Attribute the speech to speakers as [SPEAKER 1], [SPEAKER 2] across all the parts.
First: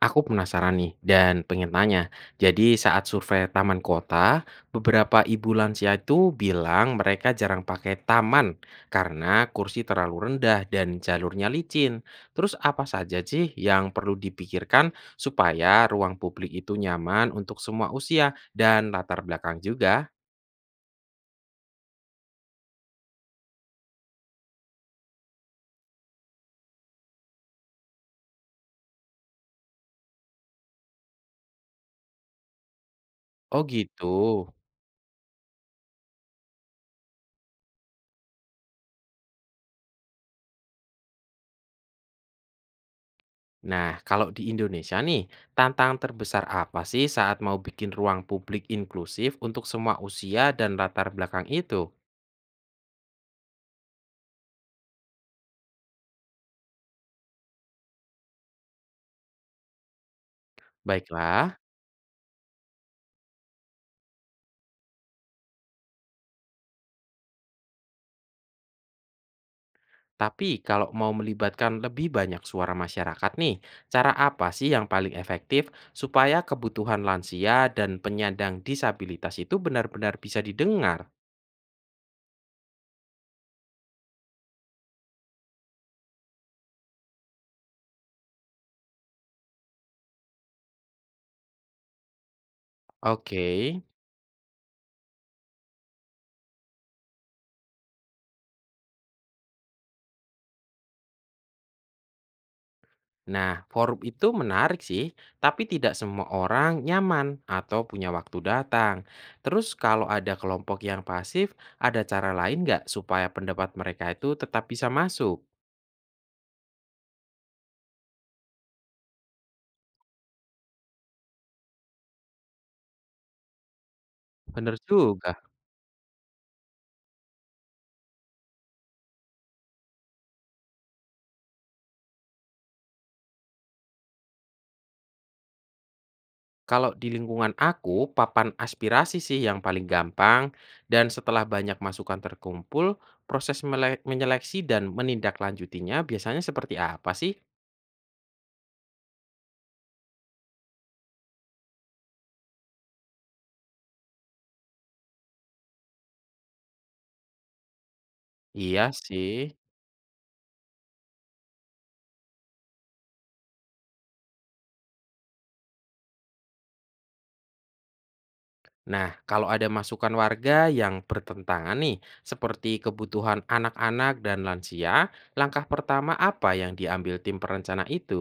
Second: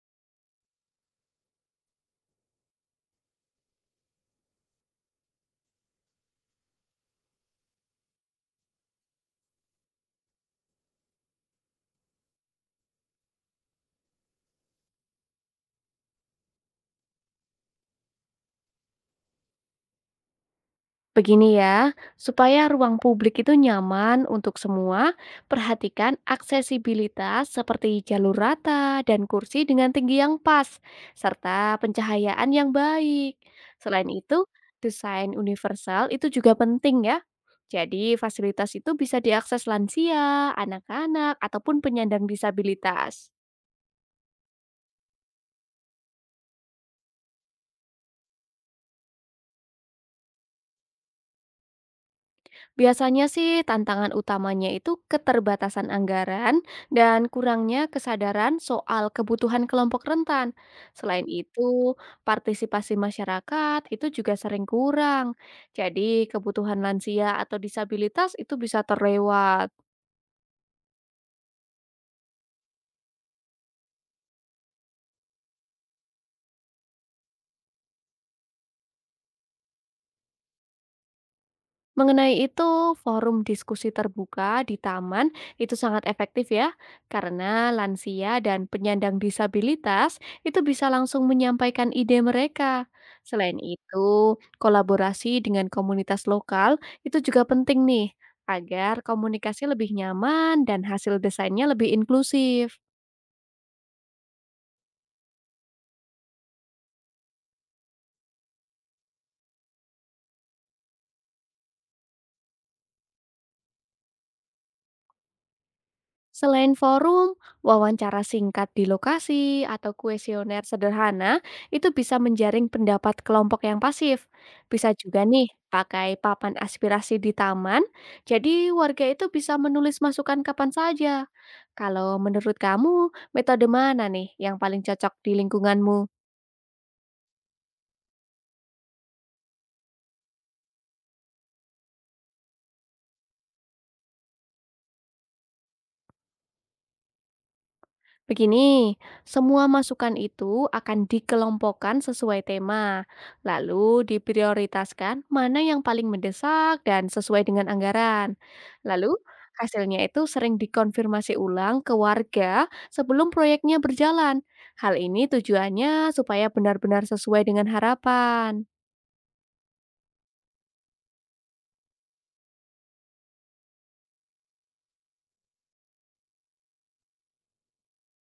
[SPEAKER 1] Aku penasaran nih dan pengen tanya. Jadi saat survei taman kota, beberapa ibu lansia itu bilang mereka jarang pakai taman karena kursi terlalu rendah dan jalurnya licin. Terus apa saja sih yang perlu dipikirkan supaya ruang publik itu nyaman untuk semua usia dan latar belakang juga?
[SPEAKER 2] Begini ya, supaya ruang publik itu nyaman untuk semua, perhatikan aksesibilitas seperti jalur rata dan kursi dengan tinggi yang pas, serta pencahayaan yang baik.
[SPEAKER 1] Oh gitu.
[SPEAKER 2] Selain itu, desain universal itu juga penting ya. Jadi, fasilitas itu bisa diakses lansia, anak-anak, ataupun penyandang disabilitas.
[SPEAKER 1] Nah, kalau di Indonesia nih, tantangan terbesar apa sih saat mau bikin ruang publik inklusif untuk semua usia dan latar belakang itu?
[SPEAKER 2] Biasanya sih tantangan utamanya itu keterbatasan anggaran dan kurangnya kesadaran soal kebutuhan kelompok rentan. Selain
[SPEAKER 1] Baiklah,
[SPEAKER 2] itu, partisipasi masyarakat itu juga sering kurang. Jadi, kebutuhan lansia atau disabilitas itu bisa terlewat.
[SPEAKER 1] tapi kalau mau melibatkan lebih banyak suara masyarakat nih, cara apa sih yang paling efektif supaya kebutuhan lansia dan penyandang disabilitas itu benar-benar bisa didengar?
[SPEAKER 2] Mengenai itu, forum diskusi terbuka di taman itu sangat efektif ya, karena lansia dan penyandang disabilitas itu bisa langsung menyampaikan ide mereka.
[SPEAKER 1] Oke,
[SPEAKER 2] Selain itu, kolaborasi dengan komunitas lokal itu juga penting nih, agar komunikasi lebih nyaman dan hasil desainnya lebih inklusif.
[SPEAKER 1] nah forum itu menarik sih, tapi tidak semua orang nyaman atau punya waktu datang. Terus kalau ada kelompok yang pasif, ada cara lain nggak supaya pendapat mereka itu tetap bisa masuk?
[SPEAKER 2] Selain forum, wawancara singkat di lokasi atau kuesioner sederhana itu bisa menjaring pendapat kelompok yang pasif.
[SPEAKER 1] Bener
[SPEAKER 2] Bisa juga
[SPEAKER 1] juga.
[SPEAKER 2] nih pakai papan aspirasi di taman, jadi warga itu bisa menulis masukan kapan saja. Kalau menurut kamu, metode mana nih yang paling cocok di lingkunganmu?
[SPEAKER 1] Kalau di lingkungan aku, papan aspirasi sih yang paling gampang, dan setelah banyak masukan terkumpul, proses menyeleksi dan menindaklanjutinya biasanya seperti apa sih?
[SPEAKER 2] Begini, semua masukan itu akan dikelompokkan sesuai tema, lalu diprioritaskan mana yang paling mendesak dan sesuai dengan anggaran.
[SPEAKER 1] Iya
[SPEAKER 2] Lalu,
[SPEAKER 1] sih.
[SPEAKER 2] hasilnya itu sering dikonfirmasi ulang ke warga sebelum proyeknya berjalan. Hal ini tujuannya supaya benar-benar sesuai dengan harapan.
[SPEAKER 1] Nah, kalau ada masukan warga yang bertentangan nih, seperti kebutuhan anak-anak dan lansia, langkah pertama apa yang diambil tim perencana itu?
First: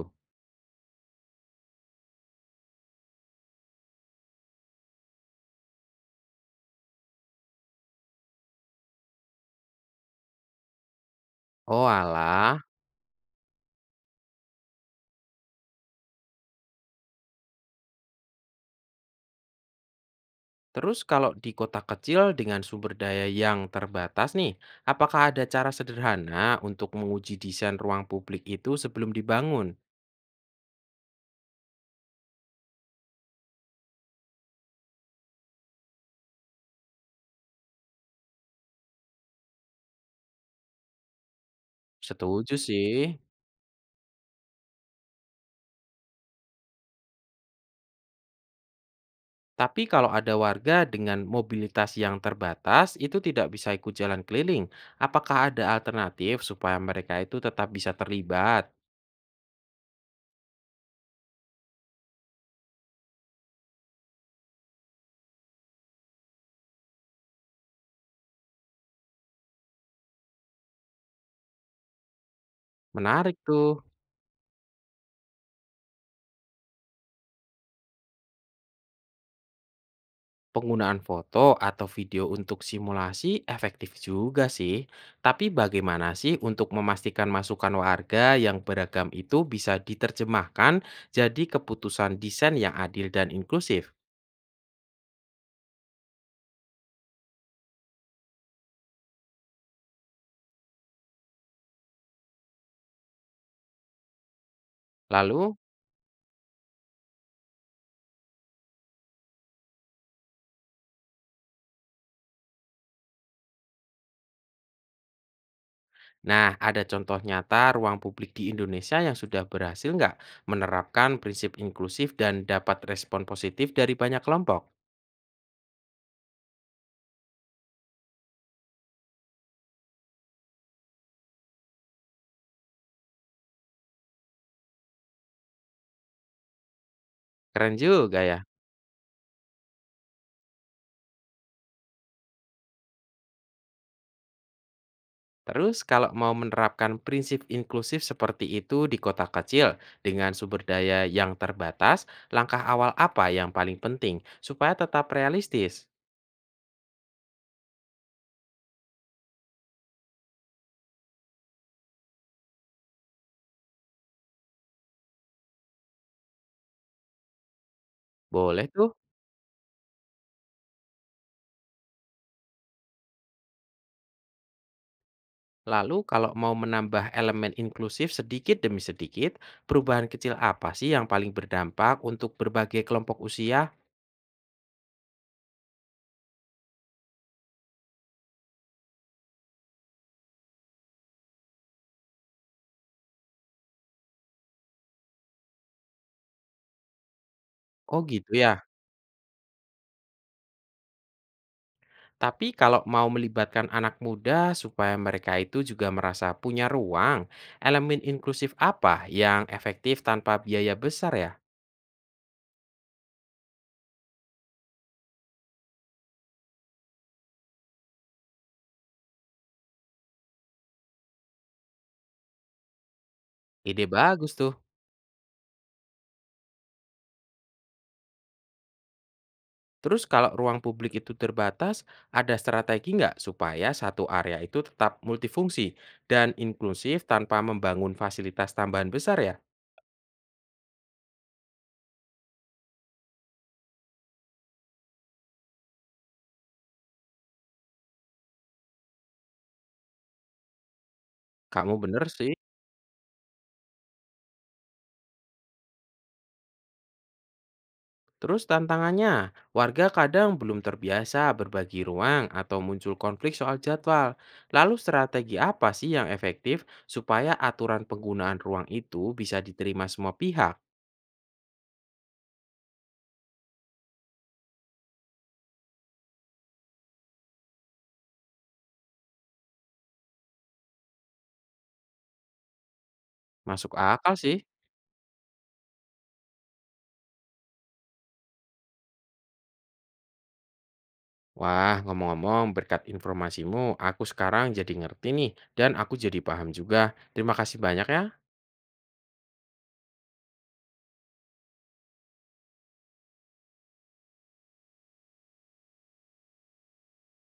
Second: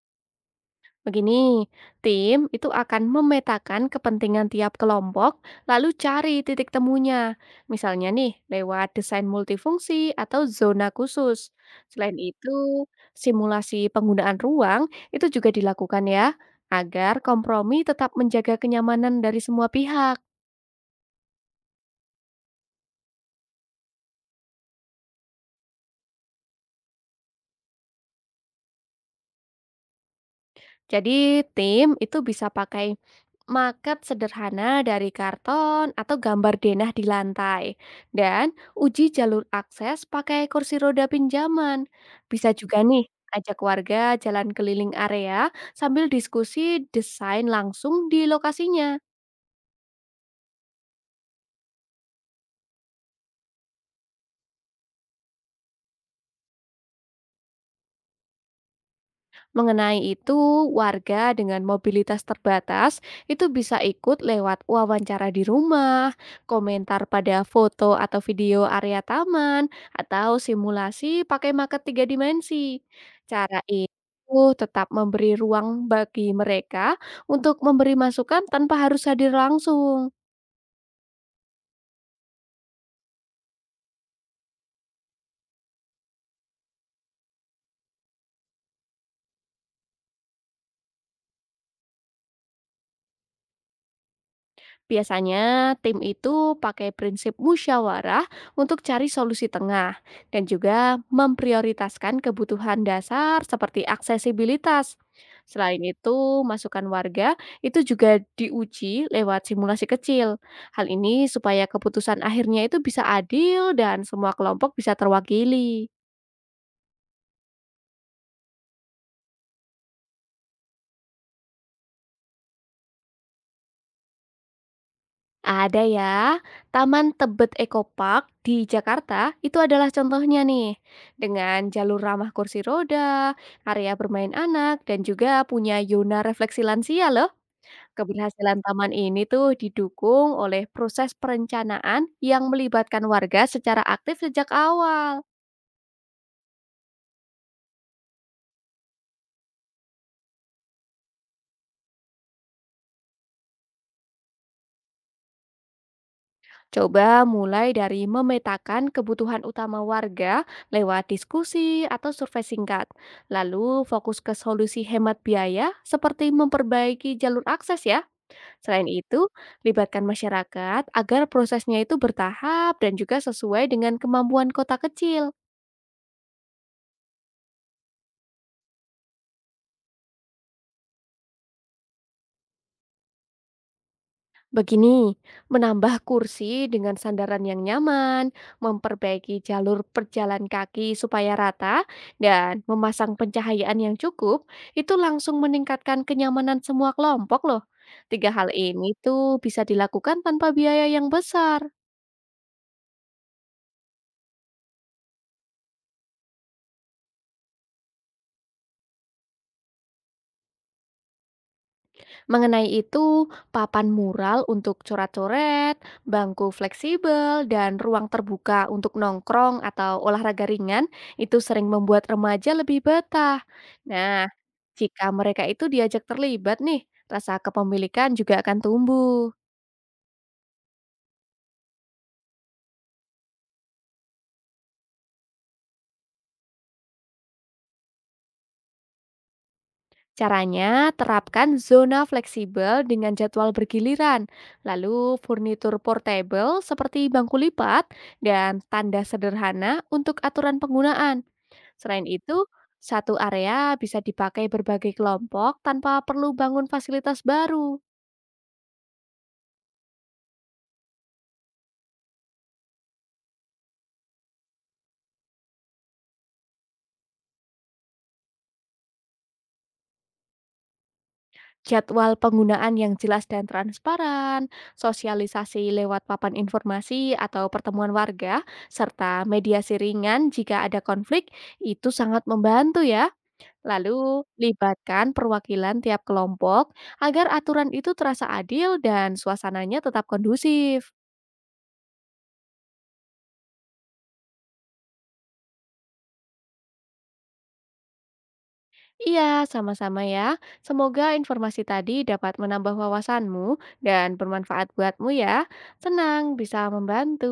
[SPEAKER 2] Begini, tim itu akan memetakan kepentingan tiap kelompok, lalu cari titik temunya. Misalnya nih, lewat desain multifungsi atau zona khusus.
[SPEAKER 1] Oh
[SPEAKER 2] Selain
[SPEAKER 1] alah,
[SPEAKER 2] itu, simulasi penggunaan ruang itu juga dilakukan ya, agar kompromi tetap menjaga kenyamanan dari semua pihak.
[SPEAKER 1] terus kalau di kota kecil dengan sumber daya yang terbatas nih, apakah ada cara sederhana untuk menguji desain ruang publik itu sebelum dibangun?
[SPEAKER 2] Jadi, tim itu bisa pakai maket sederhana dari karton atau gambar denah di lantai. Dan uji jalur akses pakai kursi roda pinjaman. Bisa
[SPEAKER 1] Setuju
[SPEAKER 2] juga nih
[SPEAKER 1] sih.
[SPEAKER 2] ajak warga jalan keliling area sambil diskusi desain langsung di lokasinya.
[SPEAKER 1] Tapi kalau ada warga dengan mobilitas yang terbatas itu tidak bisa ikut jalan keliling, apakah ada alternatif supaya mereka itu tetap bisa terlibat?
[SPEAKER 2] Mengenai itu, warga dengan mobilitas terbatas itu bisa ikut lewat wawancara di rumah, komentar pada foto atau video area taman, atau simulasi pakai marker tiga dimensi.
[SPEAKER 1] Menarik
[SPEAKER 2] Cara
[SPEAKER 1] tuh.
[SPEAKER 2] ini tetap memberi ruang bagi mereka untuk memberi masukan tanpa harus hadir langsung.
[SPEAKER 1] Penggunaan foto atau video untuk simulasi efektif juga sih. Tapi bagaimana sih untuk memastikan masukan warga yang beragam itu bisa diterjemahkan jadi keputusan desain yang adil dan inklusif?
[SPEAKER 2] Biasanya tim itu pakai prinsip musyawarah untuk cari solusi tengah dan juga memprioritaskan kebutuhan dasar seperti aksesibilitas.
[SPEAKER 1] Lalu,
[SPEAKER 2] Selain itu, masukan warga itu juga diuji lewat simulasi kecil. Hal ini supaya keputusan akhirnya itu bisa adil dan semua kelompok bisa terwakili.
[SPEAKER 1] nah ada contoh nyata ruang publik di Indonesia yang sudah berhasil nggak menerapkan prinsip inklusif dan dapat respon positif dari banyak kelompok?
[SPEAKER 2] Ada ya, Taman Tebet Eco Park di Jakarta itu adalah contohnya nih. Dengan jalur ramah kursi roda, area bermain anak, dan juga punya zona refleksi lansia loh.
[SPEAKER 1] Keren juga ya.
[SPEAKER 2] Keberhasilan taman ini tuh didukung oleh proses perencanaan yang melibatkan warga secara aktif sejak awal.
[SPEAKER 1] Terus kalau mau menerapkan prinsip inklusif seperti itu di kota kecil dengan sumber daya yang terbatas, langkah awal apa yang paling penting supaya tetap realistis?
[SPEAKER 2] Coba mulai dari memetakan kebutuhan utama warga lewat diskusi atau survei singkat. Lalu fokus ke solusi hemat biaya seperti memperbaiki jalur akses ya.
[SPEAKER 1] Boleh
[SPEAKER 2] Selain
[SPEAKER 1] tuh.
[SPEAKER 2] itu, libatkan masyarakat agar prosesnya itu bertahap dan juga sesuai dengan kemampuan kota kecil.
[SPEAKER 1] Lalu kalau mau menambah elemen inklusif sedikit demi sedikit, perubahan kecil apa sih yang paling berdampak untuk berbagai kelompok usia?
[SPEAKER 2] Begini, menambah kursi dengan sandaran yang nyaman, memperbaiki jalur perjalan kaki supaya rata, dan memasang pencahayaan yang cukup, itu langsung meningkatkan kenyamanan semua kelompok loh.
[SPEAKER 1] Oh gitu
[SPEAKER 2] Tiga hal
[SPEAKER 1] ya.
[SPEAKER 2] ini tuh bisa dilakukan tanpa biaya yang besar.
[SPEAKER 1] Tapi kalau mau melibatkan anak muda supaya mereka itu juga merasa punya ruang, elemen inklusif apa yang efektif tanpa biaya besar ya?
[SPEAKER 2] Mengenai itu, papan mural untuk coret-coret, bangku fleksibel, dan ruang terbuka untuk nongkrong atau olahraga ringan itu sering membuat remaja lebih betah.
[SPEAKER 1] Ide
[SPEAKER 2] Nah,
[SPEAKER 1] bagus tuh.
[SPEAKER 2] jika mereka itu diajak terlibat nih, rasa kepemilikan juga akan tumbuh.
[SPEAKER 1] Terus kalau ruang publik itu terbatas, ada strategi nggak supaya satu area itu tetap multifungsi dan inklusif tanpa membangun fasilitas tambahan besar ya?
[SPEAKER 2] Caranya, terapkan zona fleksibel dengan jadwal bergiliran, lalu furnitur portable seperti bangku lipat dan tanda sederhana untuk aturan penggunaan.
[SPEAKER 1] Kamu bener
[SPEAKER 2] Selain
[SPEAKER 1] sih.
[SPEAKER 2] itu, satu area bisa dipakai berbagai kelompok tanpa perlu bangun fasilitas baru.
[SPEAKER 1] Terus tantangannya, warga kadang belum terbiasa berbagi ruang atau muncul konflik soal jadwal. Lalu strategi apa sih yang efektif supaya aturan penggunaan ruang itu bisa diterima semua pihak?
[SPEAKER 2] Jadwal penggunaan yang jelas dan transparan, sosialisasi lewat papan informasi atau pertemuan warga, serta mediasi ringan jika ada konflik, itu sangat membantu ya.
[SPEAKER 1] Masuk akal
[SPEAKER 2] Lalu,
[SPEAKER 1] sih.
[SPEAKER 2] libatkan perwakilan tiap kelompok agar aturan itu terasa adil dan suasananya tetap kondusif.
[SPEAKER 1] Wah, ngomong-ngomong, berkat informasimu, aku sekarang jadi ngerti nih, dan aku jadi paham juga. Terima kasih banyak ya.
[SPEAKER 2] Iya, sama-sama ya. Semoga informasi tadi dapat menambah wawasanmu dan bermanfaat buatmu ya. Senang bisa membantu.